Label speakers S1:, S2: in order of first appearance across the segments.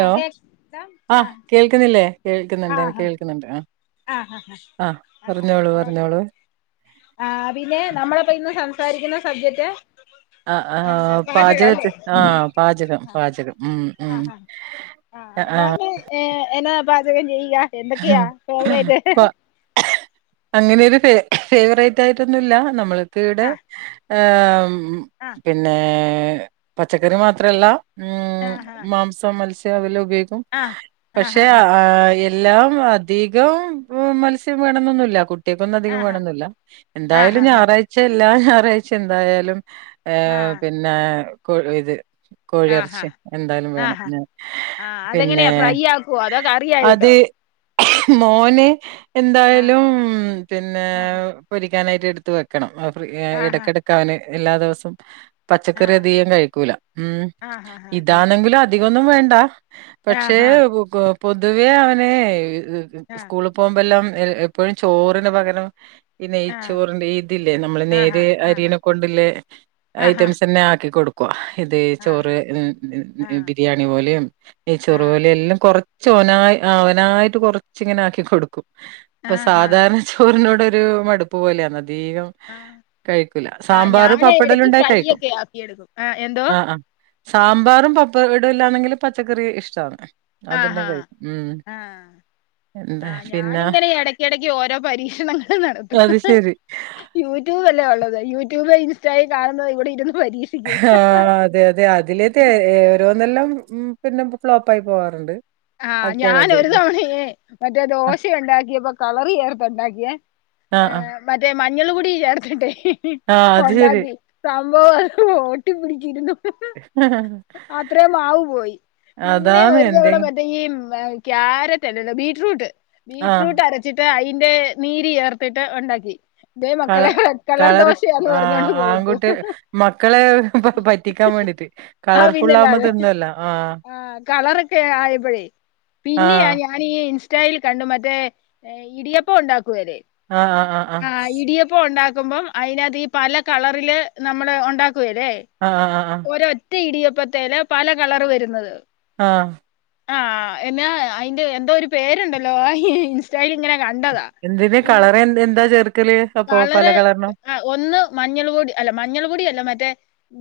S1: ആ കേക്ക
S2: ആ കേൾക്കുന്നില്ലേ കേൾക്കുന്നുണ്ട് എനിക്ക് കേൾക്കുന്നുണ്ട് ആഹ്
S1: ആഹ് ആഹ് ആഹ് [unintelligible]
S2: പറഞ്ഞോളൂ
S1: ആഹ് പിന്നെ നമ്മളിപ്പ ഇന്ന് സംസാരിക്കുന്ന സബ്ജറ്റ്
S2: ആഹ് ആഹ് പാചകത്തെ ആ പാചകം പാചകം ഉം ഉം
S1: ആഹ് ആഹ്
S2: ആ
S1: എന്നാൽ ഏ എന്നതാ പാചകം ചെയ്യുക എന്തൊക്കെയാ ഫേവറേറ്റ്
S2: അങ്ങനൊരു ഫെ ഫേവറേറ്റ് ആയിട്ടൊന്നുമില്ല നമ്മൾക്ക് ഇവിടെ
S1: ആ
S2: ആഹ് ഉം
S1: ആ
S2: പിന്നെ പച്ചക്കറി മാത്രവല്ല
S1: ആ
S2: ഉം
S1: ഹ
S2: മാംസം മത്സ്യം അതെല്ലാം ഉപയോഗിക്കും
S1: ആ ആ ഹ
S2: പഷെ
S1: ഹ
S2: ആഹ് ല്ലാം അധികം മത്സ്യം വേണോന്നൊന്നുമില്ല കു കുട്ടികൾക്കൊന്നും
S1: ആ
S2: അധികം
S1: ഹ
S2: വേണോന്നില്ല
S1: ആ ഹ
S2: എന്തായാലും
S1: ഹ
S2: ഞായറാഴ്ച എല്ലാ ഞായറാഴ്ച എന്തായാലും ഏ
S1: ആ
S2: പിന്നെ കൊ ഇത് കോഴി
S1: ആ ഹ
S2: ഇറച്ചി എന്തായാലും
S1: ആ
S2: വേണം
S1: ഹ
S2: ഞാൻ
S1: ആ
S2: പിന്നെ
S1: അതെങ്ങനെയാ ഫ്രൈ ആക്കുവോ അതോ
S2: അത്
S1: കറിയായിട്ടോ
S2: മോന്
S1: ആ
S2: എന്തായാലും പിന്നെ
S1: ആ ഹ
S2: പൊരിക്കാനായിട്ട് എടുത്ത് വെക്കണം ഫ്രീ
S1: ആ ഹ
S2: എടക്കെടക്ക് അവന് എല്ലാ ദിവസവും
S1: ആ
S2: പച്ചക്കറി അധികം കഴിക്കൂല ഉം
S1: ആ ഹ ഹ ഹ
S2: ഇതാണെങ്കിലും അധികം ഒന്നും വേണ്ട
S1: ആ
S2: പക്ഷേ
S1: ഹ
S2: പൊതുവേ അവന്
S1: ആ ആ
S2: സ്കൂള് പോകുമ്പൊ എല്ലാം എപ്പോഴും ചോറിന് പകരം പിന്നെ
S1: ആ
S2: നെയ്‌ച്ചോറിന്റെ ഇതില്ലേ നമ്മള്
S1: ഹ
S2: നേരിയ
S1: ആ ഹ
S2: അരീനെ കൊണ്ടില്ലേ
S1: ആഹാ.
S2: ഐറ്റംസ് തന്നെ ആക്കി കൊടു ഇത്
S1: ആഹാ.
S2: ചോറ്
S1: ആ.
S2: ബിരിയാണി പോലെയും
S1: ആ.
S2: നെയ്ചോറ് പോലെയും എല്ലാം കൊറ ച്ച് ഓനായി അവനായിട്ട് കൊറച്ച് ഇങ്ങനെ ആക്കി കൊടുക്കും അപ്പൊ
S1: ആഹാ.
S2: സാധാരണ ചോറിനോട് ഒരു മടുപ്പ് പോലെയാണ് അധികം
S1: ആ.
S2: കഴിക്കൂല
S1: ആ
S2: സാമ്പാറ്
S1: ഞാന്
S2: പപ്പടം എല്ലാം
S1: എടക്ക്
S2: ഉണ്ടേൽ
S1: ഫ്രൈ
S2: കഴിക്കും
S1: ഒക്കെ ആക്കിയെടുക്കും. ആ എന്തോ?
S2: ആഹ് ആഹ് സാമ്പാറും പപ്പടവും എല്ലാണെങ്കിലും പച്ചക്കറി ഇഷ്ടാണ് അതെല്ലാം കഴിക്കും ഉം
S1: ആഹ്
S2: എന്താ
S1: ആഹ്
S2: പിന്നെ
S1: ഞാനിങ്ങനെ എടക്കെടക്ക് ഓരോ പരീക്ഷണങ്ങള് നടത്തും
S2: അത് ശരി
S1: യൂട്യൂബ് അല്ലേ ഉള്ളത് യൂട്യൂബ് ഇൻസ്റ്റായിൽ കാണുന്ന ഇവിടെ ഇരുന്ന് പരീ
S2: ആഹ് അതെ അതെ അതിലൊക്കെ ഓരോന്നെല്ലാം പിന്നെ ഫ്ലോപ്പായി പോവാറുണ്ട്
S1: ആഹ്
S2: ആക്കിയാൽ അത്
S1: ഞാനൊരു തവണയേ മറ്റേ
S2: ആഹ്
S1: ദോശ ഉണ്ടാക്കിയപ്പോ കളറ് ചേർത്ത് ഉണ്ടാക്കിയേ
S2: ആഹ് ആഹ്
S1: മറ്റേ മഞ്ഞള് പൊടി ചേർത്തിട്ടേ
S2: ആഹ് അത് ശരി
S1: ഉണ്ടാക്കി സംഭവം ഒട്ടിപ്പിടിച്ചിരുന്നു അത്രയും മാവ് പോയി പിന്നെ
S2: അതാണ്
S1: ഒരു
S2: എന്തെ
S1: തവണ ഈ ക്യാരറ്റ് അല്ലല്ല ബീട്റൂട്ട്
S2: ആഹ്
S1: ബീട്റൂട്ട് അര ച്ചിട്ട് അതിന്റെ നീര് ചേർത്തിട്ട് ഉണ്ടാക്കി ഇതേ
S2: കള
S1: മക്കളെ റെഡ് കളർ ദോശയാന്ന്
S2: ആഹ്
S1: പറഞ്ഞോണ്ട് കൊടുത്തു
S2: ആൺകുട്ടി മക്കളെ പ- പറ്റിക്കാൻ വേണ്ടിട്ട്
S1: ആഹ്
S2: കളർഫുൾ ആവുമ്പോ
S1: പിന്നല്ലാതെ
S2: തിന്നല്ലോ ആഹ്
S1: ആ കളറൊക്കെ ആയപ്പഴേ പിന്നെയാ
S2: ആഹ്
S1: ഞാ ഞാനീ ഇൻസ്റ്റായിൽ കണ്ടു മറ്റേ ഇടിയപ്പം ഉണ്ടാക്കുവേലേ
S2: ആഹ് ആഹ്
S1: ആഹ് ഇടിയപ്പം ഉണ്ടാക്കുമ്പം അതിനതിനകത്ത് ഈ പല കളറില് നമ്മള് ഉണ്ടാക്കുവേലേ
S2: ആഹ് ആഹ്
S1: ഓരൊറ്റ ഇടിയപ്പത്തേല് പല കളറ് വരുന്നത്
S2: ആഹ്
S1: ആഹ് എന്നാ അതിന്റെ എന്തോ ഒരു പേരുണ്ടല്ലോ ഇൻസ്റ്റായില് ഇങ്ങനെ കണ്ടതാ
S2: എന്തിന്
S1: ഈ
S2: കളർ എ എന്താ ചേർക്കല് അപ്പൊ പല
S1: വളരെ
S2: കളറിനും
S1: അഹ് ഒന്ന് മഞ്ഞൾ പൊടി അല്ല മഞ്ഞൾ പൊടിയല്ലാ മറ്റേ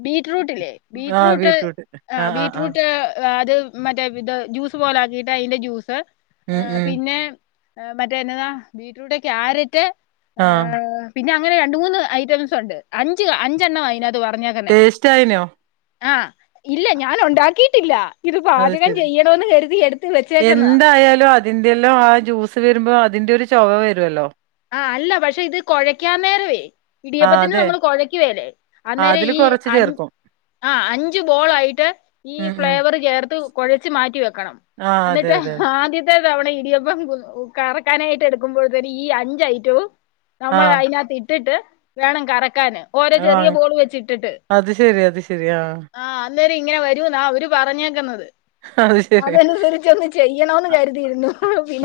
S1: ബീറ്റ്റൂട്ടില്ലേ ബീറ്റ്റൂട്ട് ആഹ് ബീറ്റ്റൂട്ട് അത് മറ്റേ ഇത് ജ്യൂസ് പോലെ ആക്കിയിട്ട് അയ്ൻ്റെ ജ്യൂസ്.
S2: ഉം
S1: ഏഹ്
S2: ഉം
S1: പിന്നെ മറ്റേ എന്നന്താ ബീറ്റ്റൂട്ട് ക്യാരറ്റ്
S2: ആഹ്.
S1: ഏഹ് പിന്നെ അങ്ങനെ രണ്ട് മൂന്ന് ഐറ്റംസുണ്ട്. അഞ്ച് അഞ്ചെണ്ണവാ ആയിനാത്ത് പറഞ്ഞേക്കന്നെ.
S2: ടേസ്റ്റ് ആയിനോ
S1: ആഹ് ഇല്ല ഞാൻ ഉണ്ടാക്കിയിട്ടില്ല. ഇത്
S2: അത്
S1: പാചകം ചെയ്യണമെന്ന് കരുതി യെടുത്ത് വെച്ചേക്കുന്നതാ.
S2: ത്തായാലോ അ തിന്റെയല്ലാം ആ ജ്യൂസ് വരുമ്പോ അതിന്റെ ഒരു ചൊവ വരുവല്ലോ.
S1: ആഹ് അല്ല പക്ഷെ ഇത് കൊഴയ്ക്കാൻ നേരവേ
S2: ആഹ്
S1: ഇടിയപ്പത്തിന്
S2: അതെ
S1: നമ്മൾ കൊഴയ്ക്കുവേലേ. അന്നേരം
S2: അതില്
S1: ഈ
S2: കൊറച്ച്
S1: അൻ
S2: ചേർക്കും
S1: ആഹ് അഞ്ചു ബോളായിട്ട് ഈ
S2: ഉം ഉം
S1: ഫ്ലേവർ ചേർത്ത് കൊഴച്ച് മാറ്റി വെക്കണം.
S2: ആ അതെ
S1: എന്നിട്ട്
S2: അതെ.
S1: ആദ്യ ത്തെതവണ ഇടിയപ്പം കു കറക്കാനായിട്ട് എടുക്കുമ്പോഴത്തിന് ഈ അഞ്ചയിറ്റവും
S2: ആ
S1: നമ്മള് അയിനാത്ത് ഇട്ടിട്ട് വേണം കറക്കാന്. ഓരോ
S2: അത്
S1: ചെറിയ
S2: വാങ്ങ്
S1: ബോള് വെച്ചിട്ടിട്ട്.
S2: അത് ശരി അത് ശരി. ആ
S1: ആഹ് അന്നേരം ഇങ്ങനെ വരൂന്നാ അവര് പറഞ്ഞേക്ക്ന്നത്.
S2: അത് ശരി.
S1: അതനുസരിച്ചൊന്ന് ചെയ്യണൊന്ന് കരുതിയിരുന്നു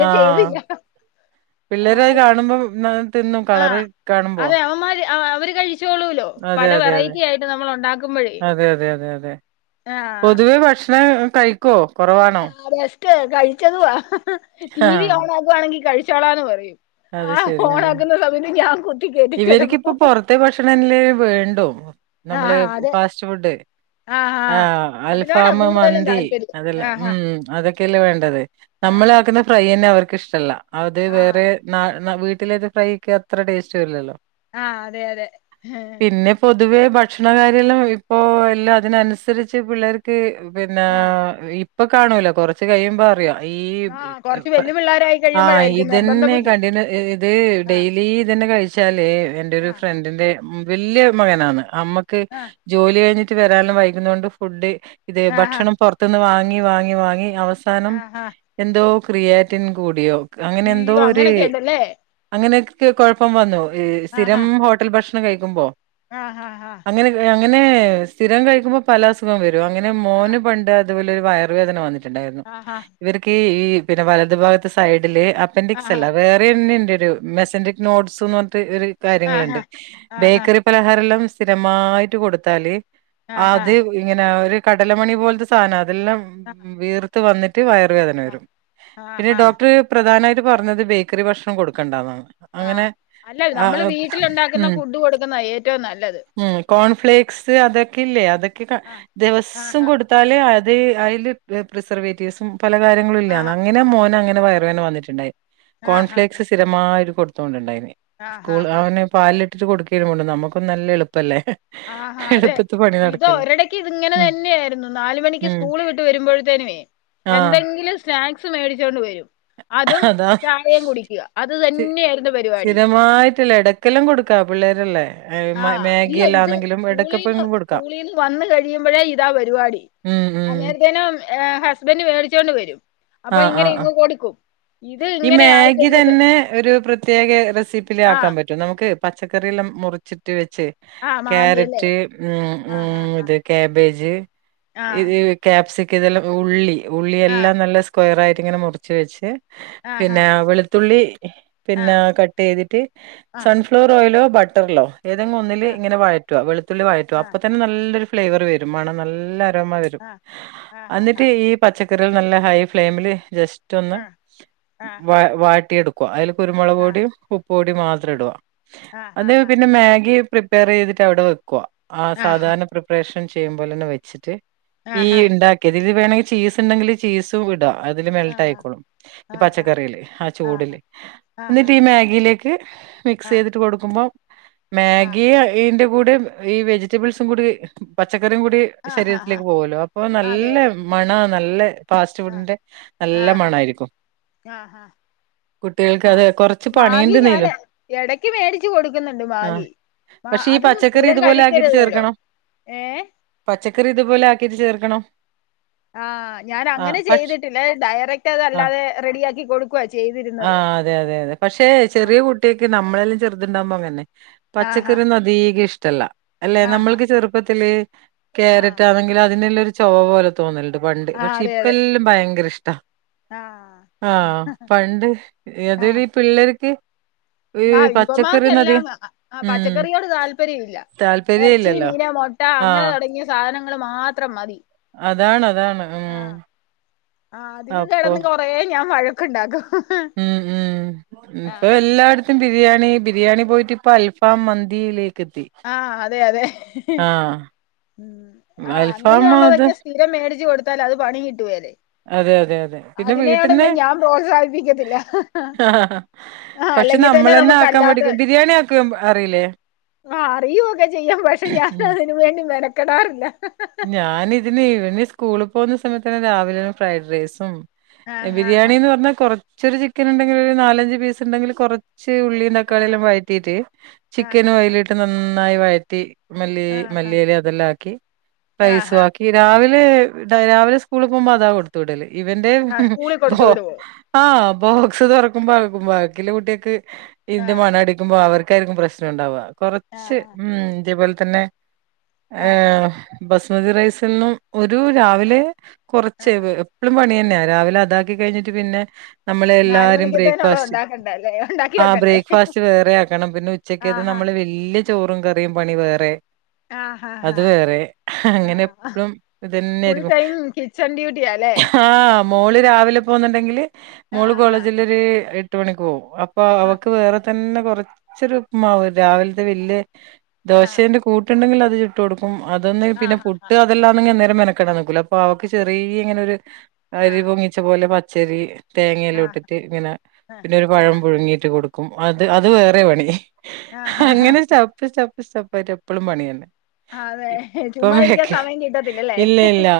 S2: ആ
S1: ചെയ്തില്ല.
S2: പിള്ളേരത്
S1: ആഹ്
S2: കാണുമ്പം ണ്
S1: ആഹ് അതെ അവന്മാര് ആ അവര് കഴിച്ചോളൂല്ലോ.
S2: അതെ
S1: പല
S2: അതെ അതെ.
S1: വെറൈറ്റി ആയിട്ട് നമ്മൾ ഉണ്ടാക്കുമ്പോഴേ. ആഹ്
S2: പൊതുവെ ഭക്ഷണം കഴി ക്കോ കൊറവാണ്
S1: ആഹ് ബെസ്റ്റ് കഴിച്ചതുവാ. ടി
S2: ആ
S1: വി ഓൺ ആകാണെങ്കി കഴിച്ചോളാന്ന് പറയും
S2: അത്
S1: ആ
S2: ശരി.
S1: ഓണാക്കുന്ന സമയത്ത് ഞാൻ കുത്തി കേറ്റി ചെലപ്പോ
S2: ത്തെ ഭക്ഷണല്ലേ വേണ്ടു നമ്മള്
S1: ആഹ് അതെ
S2: ഫാസ്റ്റ് ഫുഡ്. ആഹ്
S1: അതിനോടാ
S2: അൽഫാമ്
S1: കൂടുതലും
S2: മന്തി
S1: താല്പര്യം
S2: അതെല്ലാം
S1: ആഹ്
S2: ഉം അതൊ ക്കെല്ലെ വേണ്ടത്. നമ്മള്
S1: ആഹ്
S2: ആക്കുന്ന ഫ്രൈയെന്നെ അവർക്ക് ഇഷ്ടല്ല. അത്
S1: ആഹ്
S2: വേറെ ന്നാ ണ വീട്ടിലേത്തെ ഫ്രൈക്കി അത്ര ടേസ്റ്റ് വരില്ലല്ലോ.
S1: ആഹ് അതെയതെ.
S2: പിന്നെ പൊതുവേ ഭക്ഷണ കാര്യല്ലാം ഇപ്പോ എല്ലാം അതിനനുസരിച്ച് പിള്ളേർ ക്ക് പിന്നെ
S1: ആഹ്
S2: ഇപ്പ കാണൂല കൊറച്ച് കഴിയുമ്പോ അറിയാ. തീ
S1: ആഹ്
S2: ഇപ്പ
S1: കൊറച്ച്
S2: പ്
S1: വല്യ പിള്ളോരായി
S2: ആഹ്
S1: കഴിയുമ്പോഴായിരിക്കും നിർബന്ധ
S2: ഇതന്നെ
S1: ബുദ്ധി
S2: കണ്ടിന്യൂ ഇത്
S1: ആഹ്
S2: ഡെയിലി ഇതന്നെ കഴിച്ചാല് എന്റെ ഒരു
S1: ആഹ്
S2: ഫ്രണ്ടിന്റെ ഉം വല്യ മകനാന്ന്. അമ്മക്ക്
S1: ആഹ്
S2: ജോലി കഴിഞ്ഞിട്ട് വരാന് വൈകുന്നോണ്ട് ഫുഡ് ഇതെ
S1: ആഹ്
S2: ഭക്ഷണം പൊറത്ത് ന്ന് വാങ്ങി വാങ്ങി വാങ്ങി അവസാനം
S1: ആഹ്
S2: എന്തോ ക്രിയാറ്റിൻ കൂടിയോ അങ്ങനെ എന്തോര്
S1: ക്കേണ്ടല്ലേ
S2: അങ്ങനെക്കേ കൊഴപ്പം വന്നു ഈഹ്
S1: ആഹ്
S2: സ്ഥിരം ഹോട്ടൽ ഭക്ഷണം കഴിക്കുമ്പോ.
S1: ആഹ് ഹാ ഹാ.
S2: ങ്ങനെ അങ്ങനെ സ്ഥിരം കഴിക്കുമ്പം പല അസുഖം വരും. അങ്ങനെ മോന്
S1: ആഹ്
S2: പണ്ട് ഇതുപോലെ ഒരു വയറു വേദന വന്നിട്ടുണ്ടായിരുന്നു.
S1: ആഹാ
S2: ഇവർക്ക് ഈ ഈ വലത് ഭാഗത്ത് സൈഡില് അപ്പൻ്റ് സ്
S1: ആഹാ
S2: അല്ല വേറെന്നെണ്ടൊരു മെസൻ്റിക്നോട്‌സ് ന്ന് പറഞ്ഞിട്ട് ഒര് കാര്യങ്ങള്ണ്ട്.
S1: ആഹാ ആഹാ
S2: ബേക്കറി പലഹാര എല്ലം സ്ഥിരമായിട്ട് കൊടുത്താല്
S1: ആഹാ
S2: അത് ഇങ്ങന ഒരു കടലമണി പോലത്തെ സാന അതെല്ലം വീർത്ത് വന്നിട്ട് വയർ വേദന
S1: ആഹ്
S2: വരും പിന്നെ
S1: ആഹാ
S2: ഡോക്ടർ പ്രധാനായി ട്ട് പറ്ഞ്ഞത് ബേക്കറി ഭക്ഷണം കൊടുക്കണ്ടന്നാണ്.
S1: ആഹ് അല്ല നമ്മള് വീട്ടിലുണ്ടാക്കുന്ന
S2: ഉം
S1: ഫുഡ് കൊടുക്കുന്നാ ഏറ്റവും നല്ലത്.
S2: ഉം കോൺഫ്ലേക്സ് അതൊക്കെ ഇല്ലേ അതൊക്കെ ക
S1: ആഹ്
S2: ദിവസം
S1: ആഹാ
S2: കൊട് ത്താല് അത് അയില് പ്രി പ്രിസർവേറ്റീവ്സും പല കാര്യങ്ങളും
S1: ആഹാ
S2: ഇല്ലാന്നാ ങ്ങനെ മോന് അങ്ങനെ വയറ് വേദന വന്നിറ്റുണ്ടായി.
S1: ആഹാ
S2: കോൺഫ്ലേക്സ് സ്ഥിരമായി കൊട്ത്തോണ്ട് ഇണ്ടായിന് സ്കൂൾ
S1: ആഹാ
S2: അവന്. പാല് ഇട്ടിട്ട് കൊടുക്കേർന്നു കൊണ്ടന്ന് നമ്മക്കും നല്ല എളുപ്പല്ലേ.
S1: ആഹ് ആഹ് അതെ.
S2: എളുപ്പത്ത് പണി
S1: ഇത്
S2: നടക്കല്ലോ
S1: ഒരടക്ക്യ് ഇത് ഇങ്ങനെ
S2: ഉം
S1: തന്നെയായിര്ന്നു നാല് മണിക്ക്
S2: ഉം
S1: സ്കൂള് വിട്ട് വരുമ്പോഴത്തേനുവേ.
S2: ആഹ്
S1: എന്തെങ്കിലും സ്നാക്സ് മേടിച്ചോണ്ട് വരും. അതും
S2: അതാ
S1: ചായയും കുടിക്ക്ക അത് തന്നെ ആയിരുന്നു പരിപാടി.
S2: മായിട്ട് ഇല്ല എടക്. എടക്കെല്ലം കൊടുക്ക പിള്ളേരല്ലേ.
S1: ആഹ് ഇല്ല ഇത്
S2: മാഗിയെല്ലാന്നെങ്കിലും ഇടക്കപ്പ
S1: സ്കൂളീന്ന്
S2: കൊടുക്കാം
S1: സ്കൂളീന്ന് വന്ന് കഴിയുമ്പഴേ ഇതാ പരിപാടി.
S2: ഉം ഉം
S1: അങ്ങനത്തേനും ഏ ഹസ്ബന്റ് മേടിച്ചോണ്ട് വരും അപ്പൊ
S2: ആഹ്
S1: ഇങ്ങനെ
S2: ആഹ്
S1: ഇങ്ങ് കൊട്ക്കും.
S2: ഈ മാഗി തന്നെ ഒരു പ്രത്യേക റെസിപ്പിയില്
S1: ആ
S2: ആക്കാൻ പ റ്റും നമുക്ക് പച്ചക്കറി എല്ലം മുറിച്ചിട്ട് വെച്ച്
S1: ആ മാഗി അല്ലേ
S2: കാരറ്റ് ഉം
S1: ആ ആ
S2: ഉം ഇത്. കബേജ്
S1: ആ
S2: ഇത് ക്യാപ്സികം ഇതെല്ലാം ഉള്ളി ഉള്ളി
S1: ആ ആ
S2: എല്ലാം നല്ല. സ്ക്വയ്റായിട്ട്ങ്ങനെ മുറിച്ച് വെച്ച്.
S1: ആ ഹാ
S2: പിന്നെ വെളുത്തുള്ളി
S1: ആ
S2: പിന്നെ കട്ടെയ്തിട്ട്.
S1: ആ
S2: സൺഫ്ലവർ ഓയിലോ ബട്ടറ്ലോ. ഏതെങ്ങ് ഒന്നില്
S1: ആ
S2: ഇങ്ങനെ വഴറ്റോ വെളുത്തുള്ളി വഴറ്റോ
S1: ആ
S2: അപ്പൊ തന്നെ നല്ലൊരു ഫ്ലേവർ വരും മണം നല്ല ഒര് മ വരും.
S1: ആ ആ ഹാ ഹാ
S2: അന്നിട്ട് ഈ പച്ചക്കറികൾ നല്ല ഹൈ ഫ്ലെയിമില് ജസ്റ്റ് ഒന്ന്.
S1: ആ ആ ഹാ
S2: വ വെട്ടിയെടുക്കുവ അയില് കുരുമൊളക്
S1: ആ
S2: പൊടിയും ഉപ്പു പ്പൊടിയും മാത്രം ഇടുക.
S1: ആ ഹാ
S2: അത്
S1: ഹാ
S2: പിന്നെ മാഗി പ്രിപ്പയ്റെയ്തിട്ട് അവിടെ വെക്കുവാ ആ സാധാര്ണ പ്രി റെഷൻ ചെയ്യും പോലെന്നെ വെച്ചിട്ട്
S1: ആ ഹാ ആ ഹാ ആ ഹാ ആ
S2: ഈ
S1: ഹാ ആ ഹാ
S2: ഇണ്ടാക്കിയതിൽ വേണങ്കിൽ ചീസ്ണ്ടെങ്കിൽ. ചീസും ഇടാ അതില് മെൽട്ടായിക്കോളും ഈ പച്ചക്കറിയില് ആ ചൂടില്. എന്നിട്ട് ഈ മാഗിയിലേക്ക് മിക്സെയ്തിട്ട് കൊടുക്കുമ്പം
S1: ആ ആ
S2: മാഗി അ [unintelligible] ന്റെ. കൂടെം ഈ വെജിറ്റബിൾസും കൂടി പച്ചക്കറിയും കൂടി
S1: ആ ഹാ ഹാ
S2: ശരീരത്തിലേക്ക് പോവുല്ലോ അപ്പോ
S1: അതെ
S2: നല്ല.
S1: അതെ
S2: മണ നല്ല ഫാസ്റ്റ് ഫുഡ്ന്റെ നല്ല മണായിരി
S1: [unintelligible] ഹ.
S2: കുട്ടികൾക്ക് അത്
S1: ആഹ്
S2: കൊറച്ച്
S1: ബാഗി ഞാന്
S2: പണിയുണ്ട്ന്നേലും
S1: എടക്ക് മേടിച്ചു കൊടുക്കുന്നുണ്ട്
S2: ആ
S1: മാഗി. മാ
S2: പക്ഷെ ഈ
S1: അതും
S2: പച്ചക്കറി
S1: സ്ഥിരം
S2: ഇതുപോലെ ആക്കിട്ട്
S1: കഴിക്കര്തല്ലോ
S2: ചേർക്കണം
S1: ഏ.
S2: പച്ചക്കറി ഇതു പോലെ ആക്കീട്ട് ചേർക്കണം.
S1: ആഹ് ഞാൻ
S2: ആ
S1: അങ്ങനെ
S2: പക്ഷ
S1: ചെയ്തിട്ടില്ലേ ഡയറക്റ്റ്
S2: ആ
S1: അതല്ലാതെ റെഡിയാക്കി കൊടുക്കുവ ചെയ്തി
S2: ആഹ് അതെ അതെ അതെ പക്ഷേ ചെറിയ കുട്ടിയേക്ക് നമ്മളെല്ല ചെറുത്ണ്ടാവുമ്പം അങ്ങന്നെ.
S1: ആഹാ
S2: പച്ചക്കറിയൊന്നും അധീക ഇഷ്ടല്ല അല്ലെ
S1: ആഹാ
S2: നമ്മൾക്ക് ചെറ്പ്പത്തില്.
S1: ആഹ്
S2: ക്കേരറ്റ് ആ [unintelligible] ങ്കിലും അതിന്റെ നല്ലൊരു ചൊവ പോലെ തോന്നല്ണ്ട് പണ്ട്
S1: ആഹ്
S2: പക്ഷെ
S1: അതെ
S2: ഇപ്പ
S1: അതെ
S2: എല്ലം ഭയങ്കര ഇഷ്ടാ.
S1: ആഹ്.
S2: പണ്ട് എതെ [unintelligible] ഈ പിള്ളേർക്ക്. ഈ
S1: ആഹ്
S2: പച്ചക്കറിയൊന്നും
S1: ഇവമാർക്കെല്ലാം
S2: അധികം
S1: അ
S2: ഉം
S1: പച്ചക്കറിയോട് താല്പര്യം ഇല്ല.
S2: താല്പര്യ
S1: എറ്ച്ചി
S2: ഇല്ലല്ലോ
S1: മീൻ മൊട്ട അങ്ങനെ
S2: ആഹ്
S1: തൊടങ്ങിയ സാധനങ്ങൾ മാത്രം മതി.
S2: അതാണ് അതാണ് ഉം
S1: ആഹ് ആ അതിന്
S2: അപ്പൊ
S1: കെടന്ന് കോ പ്പയെ ഞാൻ വഴക്ക്ണ്ടാകും.
S2: ഹ്മ്മ് ഹ്മ്മ് ഹ്മ്മ് ഇപ്പ എല്ലട് ത്തും ബിരിയാണി, ബിരിയാണി പോയിട്ട് ഇപ്പ അൽഫാം മന്തിയിലേക്ക് എത്തി
S1: ആഹ് അതെ അതെ,
S2: ആഹ്
S1: ഹ്മ്മ് ആഹ്
S2: അൽഫാം അത്
S1: അങ്ങനെയുള്ളതൊക്കെ സ്തി സ്ഥിരം മേടിച്ചു കൊടുത്താൽ അത് പണി കിട്ടുവല്ലേ
S2: അതെ അതെ, അതെ, പിന്നെ വീട്ടിന്ന്
S1: ഞാൻ പ്രോത്സാഹിപ്പിക്കത്തില്ല ആഹ്
S2: [inaudible] പക്ഷെ
S1: അല്ലെങ്കിൽ തന്നെ
S2: നമ്മളന്നെ
S1: നമുക്ക്
S2: ആക്കാൻ
S1: അല്ലാത്ത
S2: പഠിക്കും ബിരിയാണി ആക്കാൻ അറിയില്ലേ
S1: ആഹ് അറിയുക്കെ ചെയ്യാം പക്ഷെ
S2: ഉം
S1: ഞാനതിന് വേണ്ടി മെനക്കെടാറില്ല
S2: ഞാനിഇതിന് ഇവന് സ്കൂളിൽ പോകുന്ന സമയത്തന്നെ രാവിലെ ഫ്രൈഡയ്സും
S1: ആഹ് ആഹ്
S2: ബിരിയാണിന്ന് പറഞ്ഞാ കൊറച്ചൊരു ചിക്കൻ ഇണ്ടെങ്കിൽ ഒര് നാലഞ്ച് പീസ് ഇണ്ടെങ്കില് കൊറച്ച് ഉള്ളി താക്കാളിയെല്ലാം വഴറ്റീട്ട്
S1: ആഹ് ആഹ്
S2: ചിക്കന് അതിലിട്ട് നന്നായി വഴറ്റി മല്ലി
S1: ആഹ്
S2: മല്ലിയില അതെല്ലാം ആക്കി റൈസ്
S1: ആഹ് ആഹ്
S2: ആക്കി രാവിലെ എന്താ രാവിലെ സ്കൂളിൽ പോകുമ്പോ അതാ കൊട് ത്ത് വിടല് ഇവന്റെ
S1: ആഹ് സ്കൂളിൽ കൊടുത്തു
S2: പോ
S1: വിടുവോ
S2: ആഹ് ബോക്സ് തൊറക്കുമ്പോ ബാക്കിലെ കുട്ടിയേൾക്ക് ഇതിന്റെ
S1: ആഹ്
S2: മണം അടി ക്കുമ്പോ അവർക്കായിരിക്കും പ്രശ്നണ്ടാവ കൊറച്ച്
S1: ആഹ്
S2: ഹ്മ്മ് ഇതേപോലെ തന്നെ
S1: ആഹ് ആഹ്
S2: ഏഹ് ബസ്മതി റൈസെന്നും ഒരു രാവിലെ കൊറച്ച്
S1: ആഹ്
S2: എപ്പളും പണി തന്നെയാ രാവിലെ അതാക്കി കഴിഞ്ഞിട്ട് പിന്നെ നമ്മളെ
S1: നാല്
S2: എല്ലാരും
S1: മണിക്കത്തേനുള്ളത്
S2: ബ്രേക്ക്ഫാസ്റ്റ്
S1: ഉണ്ടാക്കണ്ടേ അല്ലേ ഉണ്ടാക്കി
S2: ആഹ്
S1: വെക്കണ്ടേ
S2: ബ്രേക്ക്ഫാസ്റ്റ് വേറെ ആക്കണം പിന്നെ ഉച്ചക്കയ്ത്തെക്ക്
S1: ആഹ്
S2: നമ്മള് വെ ല്യ ചോറും കറിയും പണി വേറെ
S1: ആഹ് ആഹ്
S2: അത്
S1: ആഹ്
S2: വേറെ അങ്ങനെ എപ്പളും ഇതന്നെ
S1: ഫുൾ
S2: ആയിരിക്കും
S1: ടൈം കിച്ചൺ ഡ്യൂട്ടിയാല്ലേ
S2: ആഹ് മോള് രാവിലെ പോകുന്നു ണ്ടെങ്കില് മോള്
S1: ആഹ്
S2: കോളേജിലൊര് എട്ട് മണിക്ക് പോകും അപ്പൊ
S1: ആഹ്
S2: അവൾക്ക് വേറെ തന്നെ കൊറച്ചൊരു ഉപ്പ് മാവ് രാവിലത്തെ വല്യ
S1: ആഹ്
S2: ദോശേന്റെ കൂട്ട്ണ്ടെങ്കിൽ അത്ചുട്ട് കൊടുക്കും അതൊന്ന് പിന്നെ
S1: ആഹ് ആഹ്
S2: പുട്ട തെല്ലാന്നെങ്കി അന്നേരം മെനക്കെടാൻ നിക്കൂല അപ്പവൾക്ക് ചെറിയ ഇങ്ങനൊര്
S1: ആഹ്
S2: എരിവും മിച്ചം പോലെ പച്ചരി
S1: ആഹ്
S2: തേങ്ങയിലൂട്ടിട്ട് ഇങ്ങനെ
S1: ആഹ്
S2: പിന്നെ ഒരു പഴം
S1: ആഹ്
S2: പുഴുങ്ങിട്ട് കൊടുക്കും അത് അത്
S1: ആഹ്
S2: വേറെ പണി
S1: ആഹ് ആഹ്
S2: അങ്ങനെ സ്റ്റപ്പ് സ്റ്റപ്പ് സ്റ്റപ്പായിട്ട് എപ്പളും പണി തന്നെ
S1: അതെ ചുമ്മാ
S2: ഇപ്പം
S1: ഇരിക്കാൻ സമയം കിട്ടത്തില്ലല്ലേ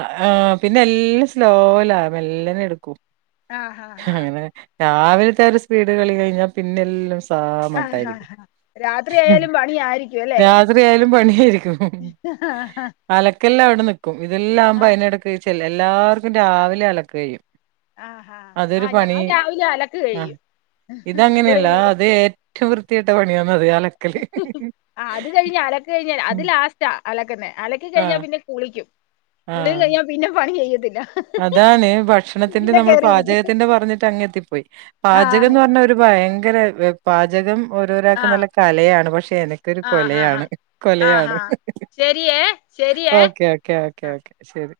S2: ആഹ് പിന്നെ എല്ലാം സ്ലോയ്ലാ മെല്ലനെ എടുക്കും
S1: ആഹ് ആഹ് ആഹ്
S2: അങ്ങനെ രാവിലത്തെ ആ ഒര് സ്പീഡ് കളി കഴിഞ്ഞാ പിന്നെല്ലം പാ
S1: ആഹ്
S2: മട്ടായിരിക്കും,
S1: ആഹ് ആഹ് രാത്രിയായാലും പണിയായിരിക്കും അല്ലേ
S2: രാത്രി ആയാലും പണിയായിരിക്കും
S1: [unintelligible]
S2: അലക്കെല്ലാം അവടെ നിക്കും ഇതെല്ലാം ആവുമ്പ
S1: ആഹ്
S2: അയ്നെടക്ക്‌ ചെ എല്ലാർക്കും രാവിലെ അലക്കയും
S1: ആഹ്
S2: അതൊരു
S1: ആഹ് ഞാൻ
S2: പണി
S1: രാവിലെ അലക്ക്
S2: ആഹ്
S1: കഴിയും
S2: ഇതങ്ങനെയല്ല ആ
S1: ഇവരെല്ലാരും
S2: അതെ ഏറ്റം വൃത്തികെട്ട പണിയാണത് അല
S1: ആ അത് കഴിഞ്ഞ് അലക്ക്‌ കഴിഞ്ഞാൽ അത്
S2: ഉം
S1: ലാസ്റ്റാ അലക്ക്ന്നെ അലക്കി കഴിഞ്ഞാ
S2: ആഹ്
S1: പിന്നെ കുളിക്കും, കുളീം കഴിഞ്ഞാ പിന്നെ പണി ചെയ്യത്തില്ല.
S2: അതാണേ ഭക്ഷണത്തിന്റെ
S1: പിന്നെ
S2: നമ്മള്
S1: കേറിയിരിക്കും
S2: പാചകത്തിന്റെ പറഞ്ഞിട്ട് അങ്ങെത്തിപ്പോയി പാചകം
S1: ആഹ്
S2: എന്ന് പറഞ്ഞരു ഭയങ്കരെ ഏഹ് പാചകം ഓരോരാൾക്ക്
S1: ആഹ്
S2: നല്ല കലയാണ് പക്ഷെ എനക്കൊരു
S1: ആഹ് ആഹ്
S2: കൊലയാണ്
S1: ആഹ്
S2: കൊലയാണ്.
S1: ആഹ് ശരിയേ ശരിയേ
S2: ഓക്കെ ഓക്കെ ഓക്കെ ഓക്കെ ശെരി.